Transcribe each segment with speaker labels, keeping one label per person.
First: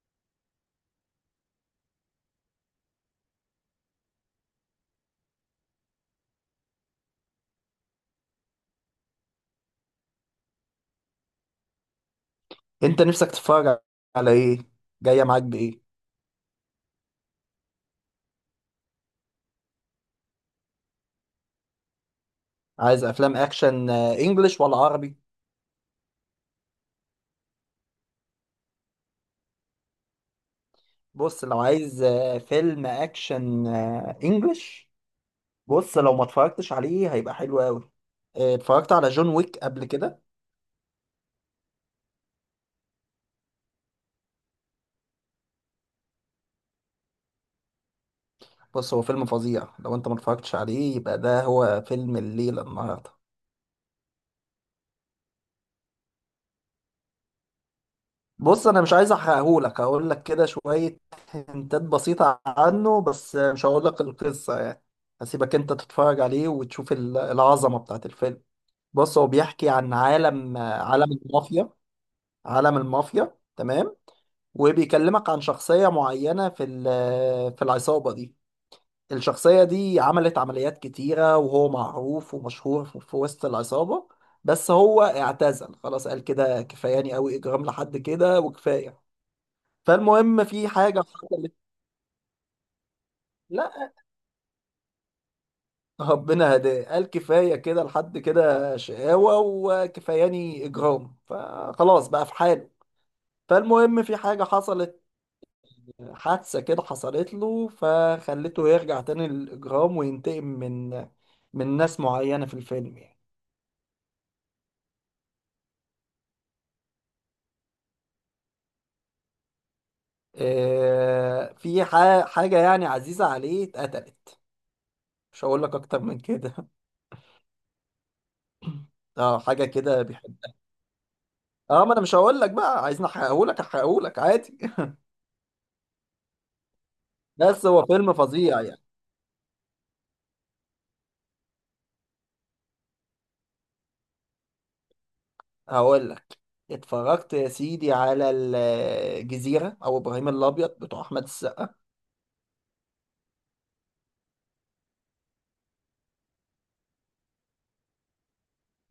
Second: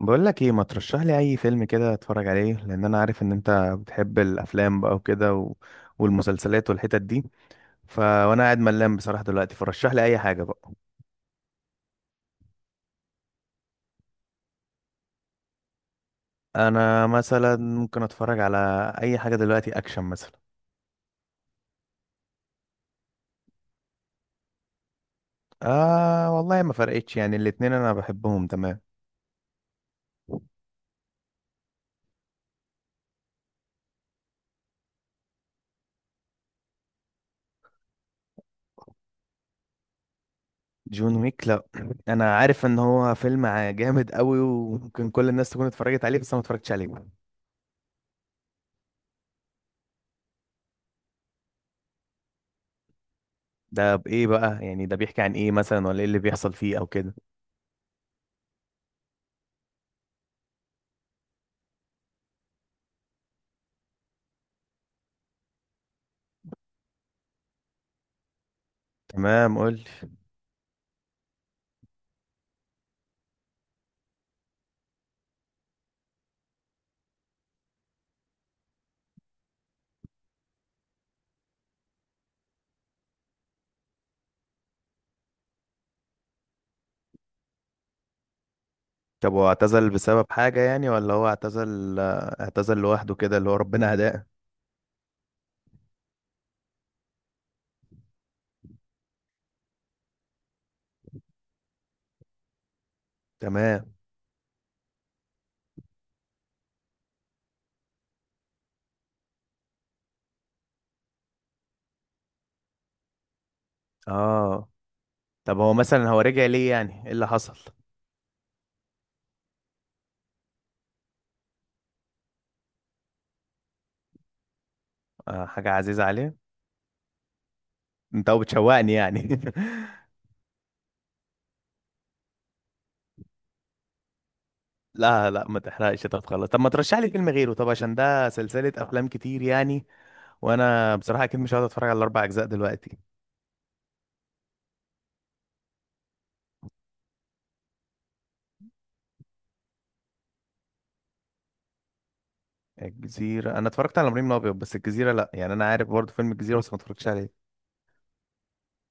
Speaker 1: بقول لك ايه، ما ترشح لي اي فيلم كده اتفرج عليه، لان انا عارف ان انت بتحب الافلام بقى وكده والمسلسلات والحتت دي. وانا قاعد ملان بصراحة دلوقتي، فرشح لي اي حاجة بقى.
Speaker 2: انت نفسك تتفرج على ايه؟ جايه معاك بايه؟
Speaker 1: انا مثلا ممكن اتفرج على اي حاجة دلوقتي، اكشن مثلا.
Speaker 2: عايز افلام اكشن، انجليش ولا عربي؟
Speaker 1: آه والله ما فرقتش يعني، الاتنين انا بحبهم تمام.
Speaker 2: بص، لو عايز فيلم اكشن انجليش. بص، لو ما اتفرجتش عليه هيبقى حلو قوي. اتفرجت على جون ويك قبل كده؟
Speaker 1: جون ويك؟ لا انا عارف ان هو فيلم جامد قوي وممكن كل الناس تكون اتفرجت عليه، بس انا ما اتفرجتش عليه.
Speaker 2: بص، هو فيلم فظيع. لو انت ما اتفرجتش عليه يبقى ده هو فيلم الليله النهارده.
Speaker 1: ده بايه بقى؟ يعني ده بيحكي عن ايه مثلا، ولا ايه اللي بيحصل فيه او كده؟
Speaker 2: بص، انا مش عايز احرقهولك. هقول لك كده شويه هنتات بسيطه عنه، بس مش هقول لك القصه يعني. هسيبك انت تتفرج عليه وتشوف العظمه بتاعت الفيلم. بص، هو
Speaker 1: تمام،
Speaker 2: بيحكي
Speaker 1: قول.
Speaker 2: عن عالم المافيا. عالم المافيا، تمام. وبيكلمك عن شخصية معينة في العصابة دي. الشخصية دي عملت عمليات كتيرة، وهو معروف ومشهور في وسط العصابة. بس هو اعتزل خلاص، قال كده كفاياني قوي إجرام لحد كده وكفاية.
Speaker 1: طب هو اعتزل بسبب
Speaker 2: فالمهم،
Speaker 1: حاجة
Speaker 2: في
Speaker 1: يعني،
Speaker 2: حاجة
Speaker 1: ولا هو
Speaker 2: حصلت.
Speaker 1: اعتزل، اعتزل لوحده كده اللي هو
Speaker 2: لا،
Speaker 1: ربنا هداه؟
Speaker 2: ربنا هداه. قال كفاية كده، لحد كده شقاوة وكفاياني إجرام، فخلاص بقى في حاله.
Speaker 1: تمام.
Speaker 2: فالمهم، في حاجة حصلت. حادثة كده حصلت له فخلته يرجع تاني للإجرام وينتقم من ناس معينة في الفيلم يعني.
Speaker 1: اه. طب هو مثلا هو رجع ليه؟ يعني ايه اللي حصل؟
Speaker 2: في حاجة يعني عزيزة عليه اتقتلت. مش
Speaker 1: آه،
Speaker 2: هقول
Speaker 1: حاجة
Speaker 2: لك أكتر
Speaker 1: عزيزة
Speaker 2: من
Speaker 1: عليه.
Speaker 2: كده.
Speaker 1: انت هو بتشوقني يعني؟
Speaker 2: اه، حاجة كده بيحب. اه، ما أنا مش هقول لك بقى. عايزني أحرقهولك؟ أحرقهولك عادي.
Speaker 1: لا لا ما تحرقش، طب خلاص، طب ما ترشح لي فيلم غيره،
Speaker 2: بس
Speaker 1: طب
Speaker 2: هو
Speaker 1: عشان
Speaker 2: فيلم
Speaker 1: ده
Speaker 2: فظيع
Speaker 1: سلسلة
Speaker 2: يعني.
Speaker 1: افلام كتير يعني. وانا بصراحة اكيد مش هقعد اتفرج على الاربع اجزاء دلوقتي.
Speaker 2: هقول لك. اتفرجت يا سيدي على الجزيرة أو إبراهيم الأبيض بتوع أحمد السقا؟
Speaker 1: الجزيرة؟ انا اتفرجت على ابراهيم الابيض، بس الجزيرة لا، يعني انا عارف برضه فيلم الجزيرة بس ما اتفرجتش عليه.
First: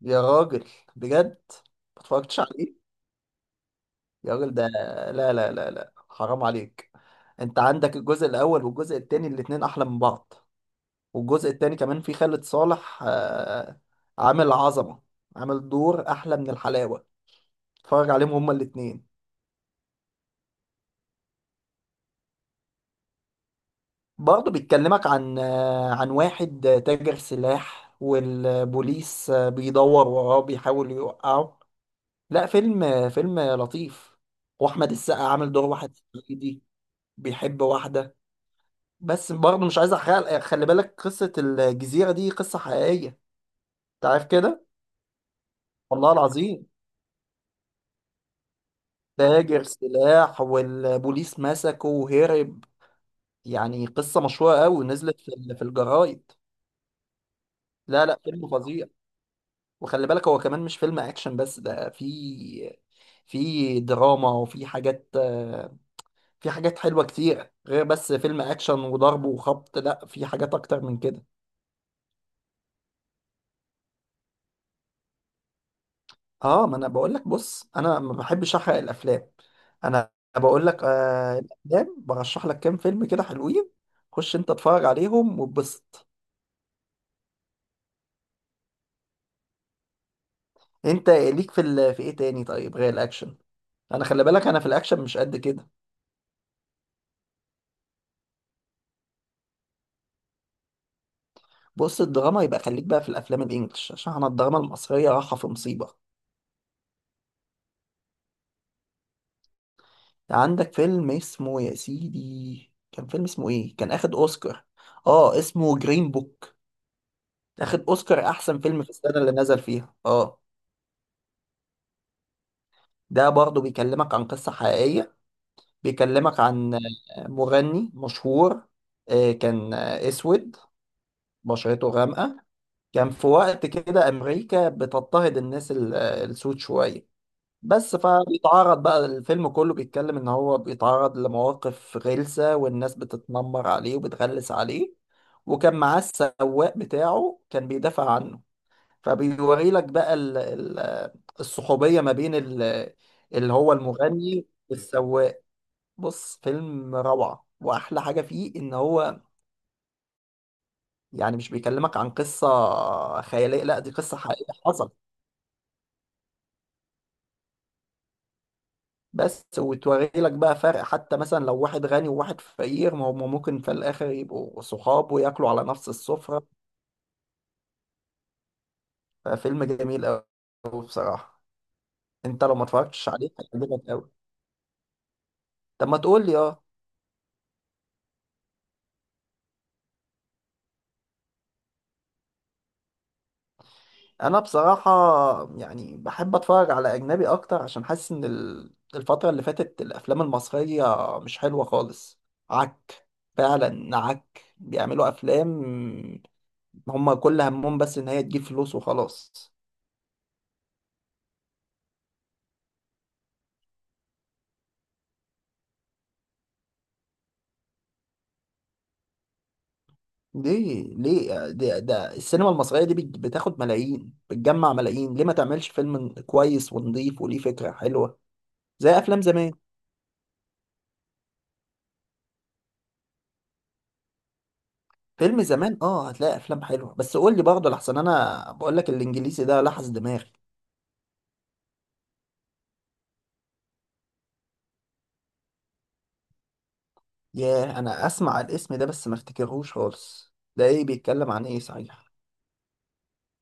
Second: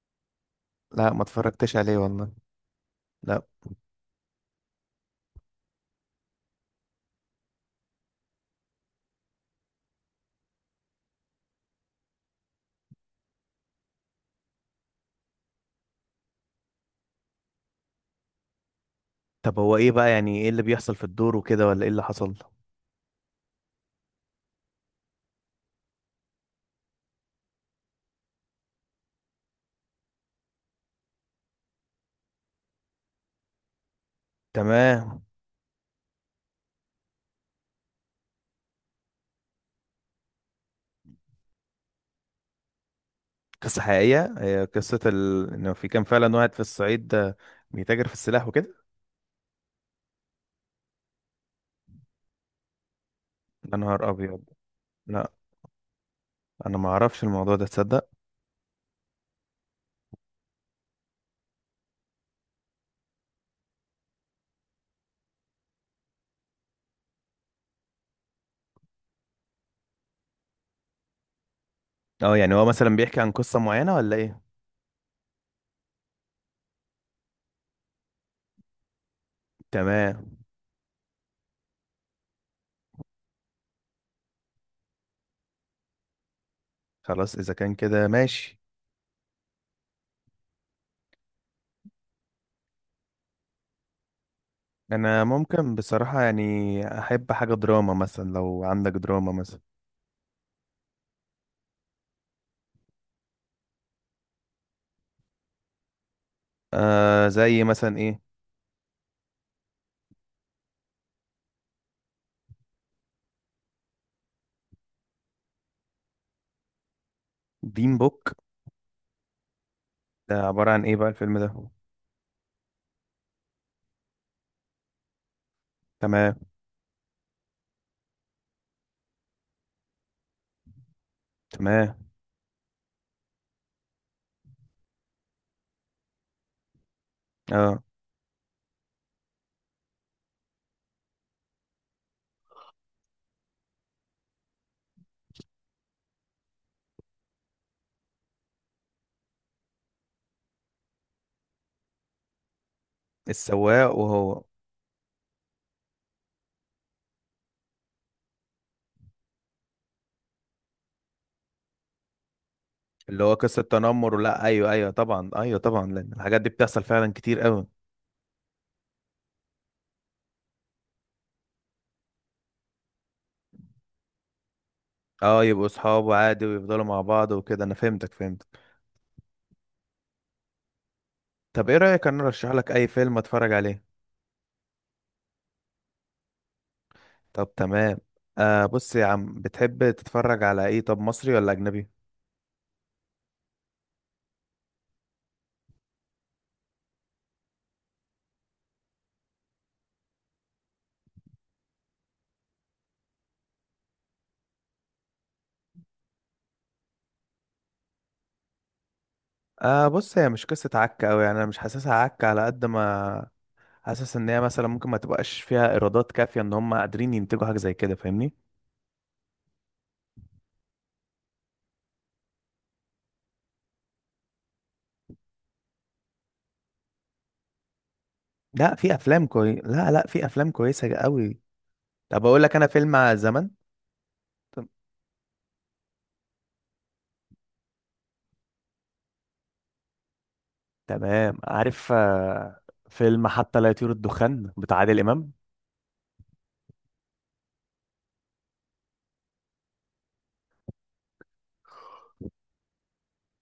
Speaker 2: يا راجل!
Speaker 1: لا ما
Speaker 2: بجد؟
Speaker 1: اتفرجتش عليه
Speaker 2: ما
Speaker 1: والله.
Speaker 2: اتفرجتش عليه؟
Speaker 1: لا.
Speaker 2: يا راجل ده. لا لا لا لا، حرام عليك! انت عندك الجزء الاول والجزء التاني، الاتنين احلى من بعض. والجزء التاني كمان فيه خالد صالح، عامل عظمة. عامل دور احلى من الحلاوة. اتفرج عليهم هما الاتنين.
Speaker 1: طب هو ايه بقى؟ يعني ايه اللي بيحصل في الدور وكده، ولا ايه اللي حصل؟
Speaker 2: برضه بيتكلمك عن عن واحد تاجر سلاح، والبوليس بيدور وراه بيحاول يوقعه. لا، فيلم فيلم لطيف. واحمد السقا
Speaker 1: تمام.
Speaker 2: عامل دور واحد صعيدي. بيحب واحدة. بس برضه مش عايز احرق. خلي بالك قصة الجزيرة دي قصة حقيقية.
Speaker 1: قصة
Speaker 2: انت عارف
Speaker 1: حقيقية؟ هي
Speaker 2: كده.
Speaker 1: قصة ان في كان
Speaker 2: والله
Speaker 1: فعلا واحد في
Speaker 2: العظيم.
Speaker 1: الصعيد، آه، بيتاجر في السلاح وكده.
Speaker 2: تاجر سلاح والبوليس مسكه وهرب.
Speaker 1: يا
Speaker 2: يعني
Speaker 1: نهار
Speaker 2: قصة
Speaker 1: ابيض.
Speaker 2: مشهورة قوي نزلت في
Speaker 1: لا،
Speaker 2: ال- في الجرايد.
Speaker 1: انا ما اعرفش الموضوع ده
Speaker 2: لا
Speaker 1: تصدق.
Speaker 2: لا، فيلم فظيع. وخلي بالك هو كمان مش فيلم اكشن بس، ده في دراما وفي حاجات. في حاجات حلوة كتير، غير بس فيلم اكشن وضرب وخبط. لا، في حاجات اكتر من كده.
Speaker 1: اه، يعني هو مثلا بيحكي عن قصة معينة ولا ايه؟
Speaker 2: اه، ما انا بقول لك. بص، انا ما بحبش احرق الافلام. انا
Speaker 1: تمام.
Speaker 2: بقول لك الافلام برشح لك كام فيلم كده حلوين. خش انت اتفرج عليهم واتبسط.
Speaker 1: خلاص اذا كان كده ماشي.
Speaker 2: انت ليك في ايه تاني طيب غير الاكشن؟ انا، خلي بالك، انا في الاكشن مش
Speaker 1: انا
Speaker 2: قد كده.
Speaker 1: ممكن بصراحة يعني احب حاجة دراما مثلا، لو عندك دراما مثلا.
Speaker 2: بص، الدراما يبقى خليك بقى في الافلام الانجليش، عشان انا الدراما المصريه رايحه في مصيبه.
Speaker 1: آه، زي مثلا ايه؟
Speaker 2: عندك فيلم اسمه يا سيدي، كان فيلم اسمه ايه؟ كان اخد اوسكار. اه، اسمه جرين بوك. اخد
Speaker 1: دين
Speaker 2: اوسكار
Speaker 1: بوك.
Speaker 2: احسن فيلم في السنه اللي نزل فيها، اه.
Speaker 1: ده عبارة عن ايه بقى الفيلم ده؟
Speaker 2: ده برضه بيكلمك عن قصة حقيقية.
Speaker 1: تمام.
Speaker 2: بيكلمك عن مغني مشهور. كان اسود، بشرته
Speaker 1: تمام.
Speaker 2: غامقة. كان في وقت كده امريكا بتضطهد الناس السود شوية.
Speaker 1: اه،
Speaker 2: بس فبيتعرض بقى، الفيلم كله بيتكلم ان هو بيتعرض لمواقف غلسة، والناس بتتنمر عليه وبتغلس عليه. وكان معاه السواق بتاعه كان بيدافع عنه. فبيوري لك بقى الصحوبية ما بين اللي هو
Speaker 1: السواق وهو.
Speaker 2: المغني والسواق. بص، فيلم روعة، واحلى حاجة فيه ان هو، يعني، مش بيكلمك عن قصة
Speaker 1: اللي هو قصة
Speaker 2: خيالية. لا، دي
Speaker 1: تنمر؟
Speaker 2: قصة
Speaker 1: لا،
Speaker 2: حقيقية
Speaker 1: ايوه ايوه
Speaker 2: حصل.
Speaker 1: طبعا، ايوه طبعا، لان الحاجات دي بتحصل فعلا كتير قوي.
Speaker 2: بس وتوري لك بقى فرق، حتى مثلا لو واحد غني وواحد فقير، ما هم ممكن في الاخر يبقوا صحاب
Speaker 1: اه،
Speaker 2: وياكلوا على
Speaker 1: يبقوا
Speaker 2: نفس
Speaker 1: اصحاب عادي
Speaker 2: السفرة.
Speaker 1: ويفضلوا مع بعض وكده. انا فهمتك، فهمتك.
Speaker 2: ففيلم جميل قوي، بصراحة.
Speaker 1: طب ايه رأيك، انا
Speaker 2: انت
Speaker 1: ارشح
Speaker 2: لو ما
Speaker 1: لك اي
Speaker 2: اتفرجتش
Speaker 1: فيلم
Speaker 2: عليه
Speaker 1: اتفرج
Speaker 2: هيعجبك
Speaker 1: عليه؟
Speaker 2: قوي. طب ما تقول لي.
Speaker 1: طب تمام. آه بص يا عم، بتحب تتفرج على ايه؟ طب مصري ولا اجنبي؟
Speaker 2: انا بصراحة يعني بحب اتفرج على اجنبي اكتر، عشان حاسس ان الفترة اللي فاتت الافلام المصرية مش حلوة خالص. عك، فعلا عك، بيعملوا افلام هم كل همهم بس ان هي تجيب فلوس وخلاص.
Speaker 1: آه، بص هي مش قصة عك أوي يعني، أنا مش حاسسها عك على قد ما حاسس إن هي مثلا ممكن ما تبقاش فيها إيرادات كافية إن هم قادرين ينتجوا حاجة زي كده، فاهمني؟
Speaker 2: ليه، ليه ده, ده السينما المصرية دي بتاخد ملايين، بتجمع ملايين، ليه ما تعملش فيلم كويس ونضيف وليه فكرة حلوة؟
Speaker 1: لا في
Speaker 2: زي افلام
Speaker 1: أفلام
Speaker 2: زمان.
Speaker 1: كوي، لا لا، في أفلام كويسة أوي. طب أقول لك أنا فيلم على زمن. تم-
Speaker 2: فيلم زمان، اه، هتلاقي افلام حلوة. بس قول لي برضه لحسن انا بقول لك الانجليزي ده لحس دماغي.
Speaker 1: تمام، عارف. آه، فيلم حتى لا يطير الدخان بتاع عادل إمام.
Speaker 2: ياه، انا اسمع الاسم ده بس ما افتكرهوش خالص. ده ايه؟ بيتكلم عن ايه صحيح؟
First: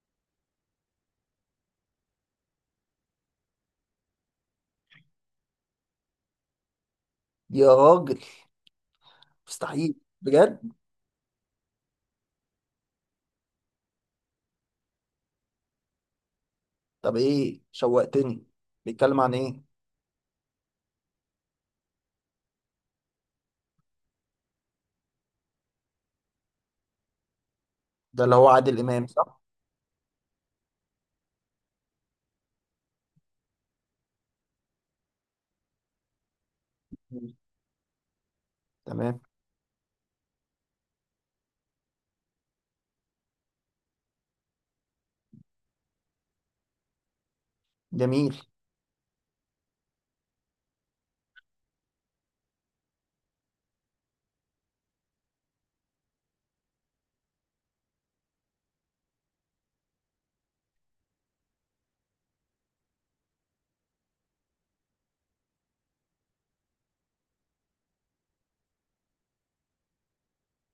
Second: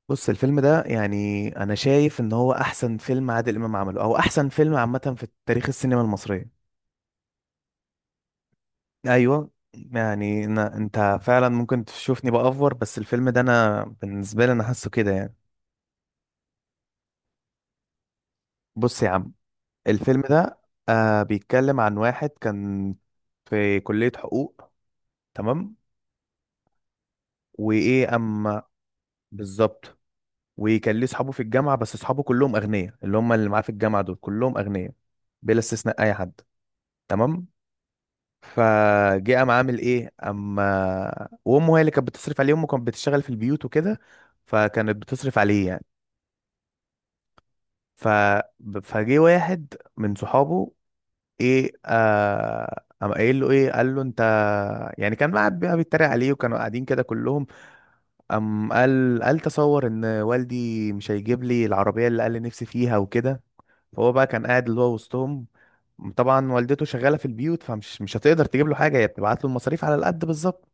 Speaker 1: بص الفيلم ده يعني أنا شايف إن هو أحسن فيلم عادل إمام عمله، أو أحسن فيلم عامة في تاريخ السينما المصرية.
Speaker 2: يا راجل!
Speaker 1: ايوه
Speaker 2: مستحيل!
Speaker 1: يعني،
Speaker 2: بجد؟
Speaker 1: انت فعلا ممكن تشوفني بأفور، بس الفيلم ده انا بالنسبه لي انا حاسه كده يعني.
Speaker 2: طب ايه، شوقتني.
Speaker 1: بص يا
Speaker 2: بيتكلم
Speaker 1: عم،
Speaker 2: عن ايه؟
Speaker 1: الفيلم ده آه بيتكلم عن واحد كان في كليه حقوق. تمام. وايه
Speaker 2: ده اللي هو
Speaker 1: اما.
Speaker 2: عادل امام، صح؟
Speaker 1: بالظبط. وكان ليه اصحابه في الجامعه، بس اصحابه كلهم اغنياء، اللي هم اللي معاه في الجامعه دول كلهم اغنياء، بلا استثناء اي حد.
Speaker 2: مم.
Speaker 1: تمام.
Speaker 2: تمام.
Speaker 1: فجه قام عامل ايه اما، وامه هي اللي كانت بتصرف عليه، امه كانت بتشتغل في البيوت وكده. فكانت بتصرف عليه يعني. ف
Speaker 2: جميل.
Speaker 1: فجه واحد من صحابه، ايه آه قام قايل له ايه، قال له انت، يعني كان قاعد بقى بيتريق عليه، وكانوا قاعدين كده كلهم. قام قال تصور ان والدي مش هيجيب لي العربيه اللي قال لي نفسي فيها وكده. فهو بقى كان قاعد اللي هو وسطهم. طبعا والدته شغاله في البيوت، فمش مش هتقدر تجيب له حاجه، هي بتبعت له المصاريف على القد بالظبط.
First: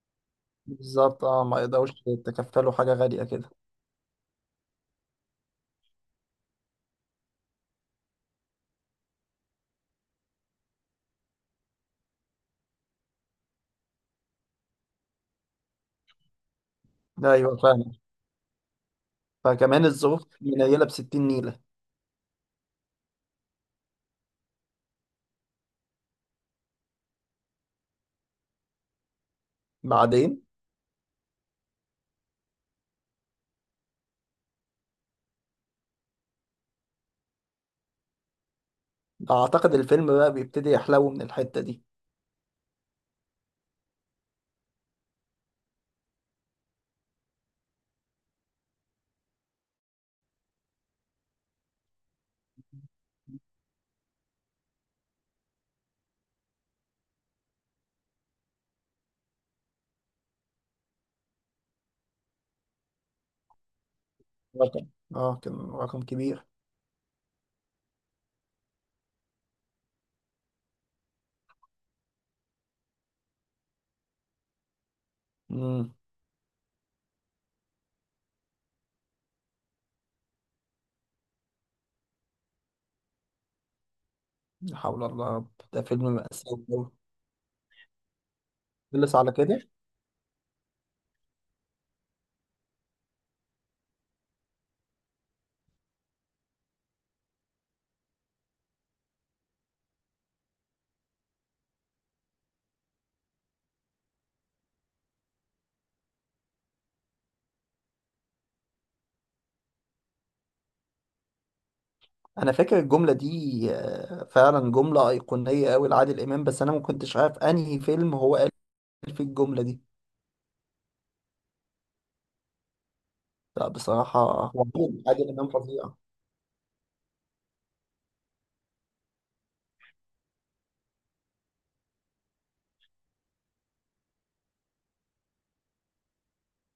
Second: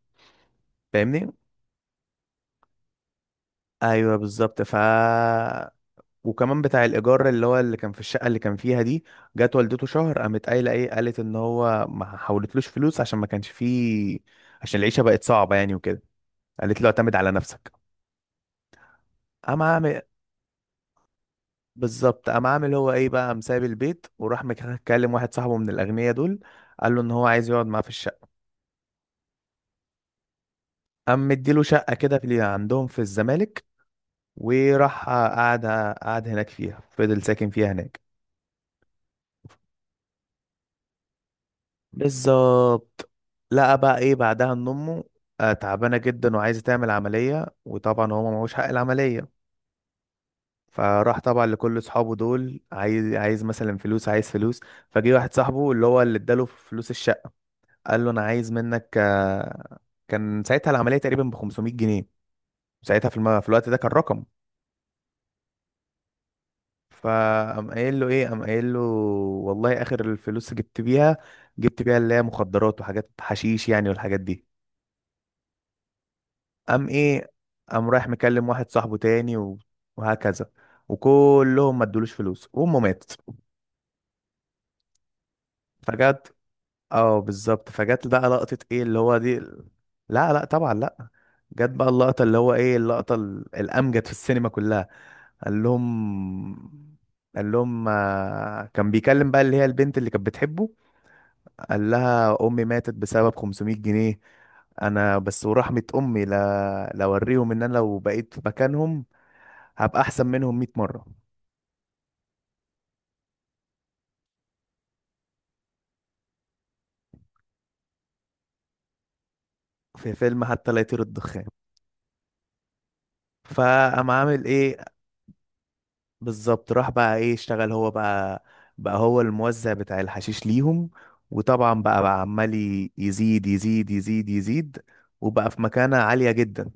Speaker 2: بالظبط.
Speaker 1: فاهمني؟
Speaker 2: اه، ما يقدروش يتكفلوا حاجه غاليه كده.
Speaker 1: ايوه بالظبط. وكمان بتاع الايجار اللي هو اللي كان في الشقه اللي كان فيها دي، جت والدته شهر قامت قايله ايه، قالت ان هو ما حولتلوش فلوس عشان ما كانش فيه، عشان العيشه بقت صعبه يعني وكده. قالت له اعتمد على
Speaker 2: ده ايوه،
Speaker 1: نفسك.
Speaker 2: فاهم.
Speaker 1: قام
Speaker 2: فكمان
Speaker 1: عامل.
Speaker 2: الظروف منيله ب 60 نيله.
Speaker 1: بالظبط، قام عامل هو ايه بقى، قام سايب البيت، وراح مكلم واحد صاحبه من الاغنياء دول، قال له ان هو عايز يقعد معاه في الشقه.
Speaker 2: بعدين.
Speaker 1: قام مديله شقه كده في اللي عندهم في الزمالك، وراح قعد، قعد هناك فيها، فضل ساكن فيها هناك.
Speaker 2: اعتقد الفيلم بقى بيبتدي يحلو من الحته دي.
Speaker 1: بالظبط. لقى بقى ايه بعدها، ان امه آه، تعبانه جدا وعايزه تعمل عمليه، وطبعا هو معهوش حق العمليه. فراح طبعا لكل اصحابه دول، عايز عايز مثلا فلوس، عايز فلوس. فجه واحد صاحبه اللي هو اللي اداله فلوس الشقه، قال له انا عايز منك آه، كان ساعتها العمليه تقريبا ب 500 جنيه. ساعتها في الوقت ده كان رقم.
Speaker 2: رقم. اه، كان رقم كبير.
Speaker 1: فقام قايل له ايه، قام قايل له والله اخر الفلوس جبت بيها، جبت بيها اللي هي مخدرات وحاجات حشيش يعني والحاجات دي.
Speaker 2: امم.
Speaker 1: قام ايه، قام رايح مكلم واحد صاحبه تاني وهكذا. وكلهم ما ادولوش فلوس، وامه ماتت.
Speaker 2: لا حول الله يا رب، ده فيلم
Speaker 1: فجت،
Speaker 2: مأساوي أوي.
Speaker 1: اه بالظبط، فجت بقى لقطة ايه اللي
Speaker 2: خلص
Speaker 1: هو
Speaker 2: على
Speaker 1: دي.
Speaker 2: كده؟
Speaker 1: لا لا طبعا لا. جت بقى اللقطة اللي هو ايه، اللقطة الأمجد في السينما كلها. قال لهم، قال لهم آه، كان بيكلم بقى اللي هي البنت اللي كانت بتحبه، قال لها امي ماتت بسبب 500 جنيه، انا بس ورحمة امي لا لا اوريهم ان انا لو بقيت في مكانهم هبقى احسن منهم 100 مرة.
Speaker 2: انا فاكر الجمله دي، فعلا جمله ايقونيه قوي لعادل امام، بس انا ما كنتش عارف انهي فيلم هو قال فيه الجمله دي.
Speaker 1: في فيلم حتى لا يطير الدخان.
Speaker 2: لا
Speaker 1: فقام
Speaker 2: بصراحه،
Speaker 1: عامل
Speaker 2: هو
Speaker 1: ايه.
Speaker 2: عادل امام فظيع.
Speaker 1: بالظبط، راح بقى ايه، اشتغل هو بقى، بقى هو الموزع بتاع الحشيش ليهم. وطبعا بقى عمال يزيد يزيد يزيد يزيد، وبقى في مكانة عالية جدا.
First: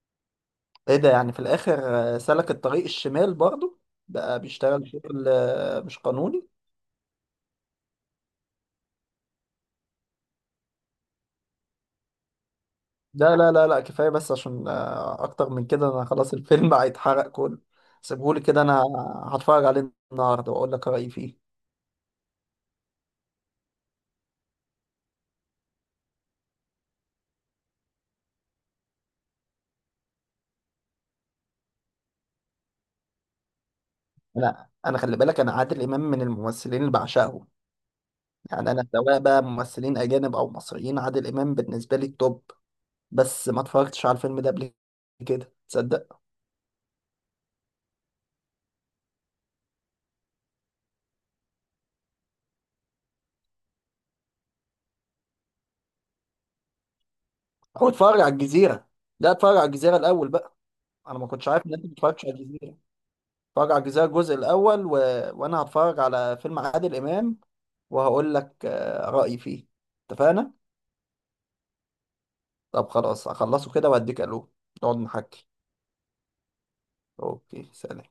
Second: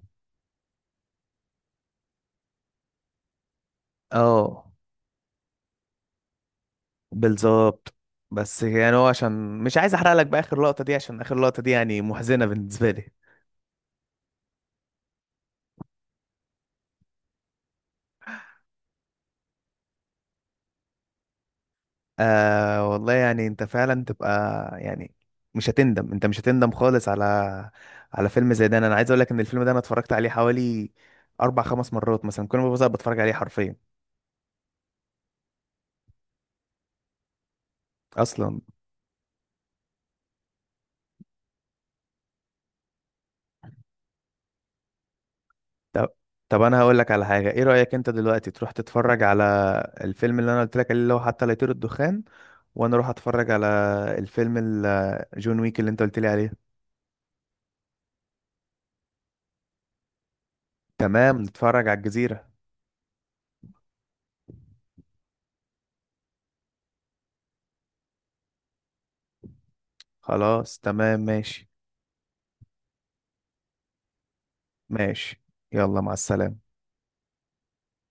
Speaker 2: ايه ده يعني في الاخر؟ سلك الطريق الشمال برضه. بقى
Speaker 1: اه
Speaker 2: بيشتغل شغل مش قانوني.
Speaker 1: بالظبط. بس يعني هو عشان مش عايز احرق لك بقى اخر لقطة دي، عشان اخر لقطة دي يعني محزنة بالنسبة لي.
Speaker 2: لا لا لا لا، كفايه بس، عشان اكتر من كده انا خلاص الفيلم هيتحرق كله. سيبهولي كده انا، هتفرج عليه النهارده واقول لك رايي فيه.
Speaker 1: آه والله يعني انت فعلا تبقى يعني، مش هتندم، انت مش هتندم خالص على، على فيلم زي ده. انا عايز اقول لك ان الفيلم ده انا اتفرجت عليه حوالي اربع خمس مرات مثلا، كل ما ببقى بتفرج عليه حرفيا.
Speaker 2: انا خلي بالك، انا عادل امام من الممثلين اللي بعشقهم.
Speaker 1: اصلا.
Speaker 2: يعني انا سواء بقى ممثلين اجانب او مصريين، عادل امام بالنسبه لي التوب. بس ما اتفرجتش على الفيلم ده قبل كده،
Speaker 1: طب،
Speaker 2: تصدق؟
Speaker 1: طب انا هقول لك على حاجه، ايه رايك انت دلوقتي تروح تتفرج على الفيلم اللي انا قلت لك عليه اللي هو حتى لا يطير الدخان، وانا اروح اتفرج على الفيلم جون ويك اللي انت قلت لي عليه.
Speaker 2: هو اتفرج على الجزيره. لا، اتفرج على الجزيره الاول بقى. انا ما
Speaker 1: تمام،
Speaker 2: كنتش عارف ان انت
Speaker 1: نتفرج
Speaker 2: ما
Speaker 1: على
Speaker 2: اتفرجتش على
Speaker 1: الجزيره.
Speaker 2: الجزيره. اتفرج على الجزيره الجزء الاول وانا هتفرج على فيلم عادل امام، وهقول لك رايي فيه. اتفقنا؟
Speaker 1: خلاص تمام ماشي.
Speaker 2: طب خلاص، هخلصه كده واديك الو. نقعد
Speaker 1: ماشي،
Speaker 2: نحكي.
Speaker 1: يلا مع السلامه.
Speaker 2: اوكي، سلام.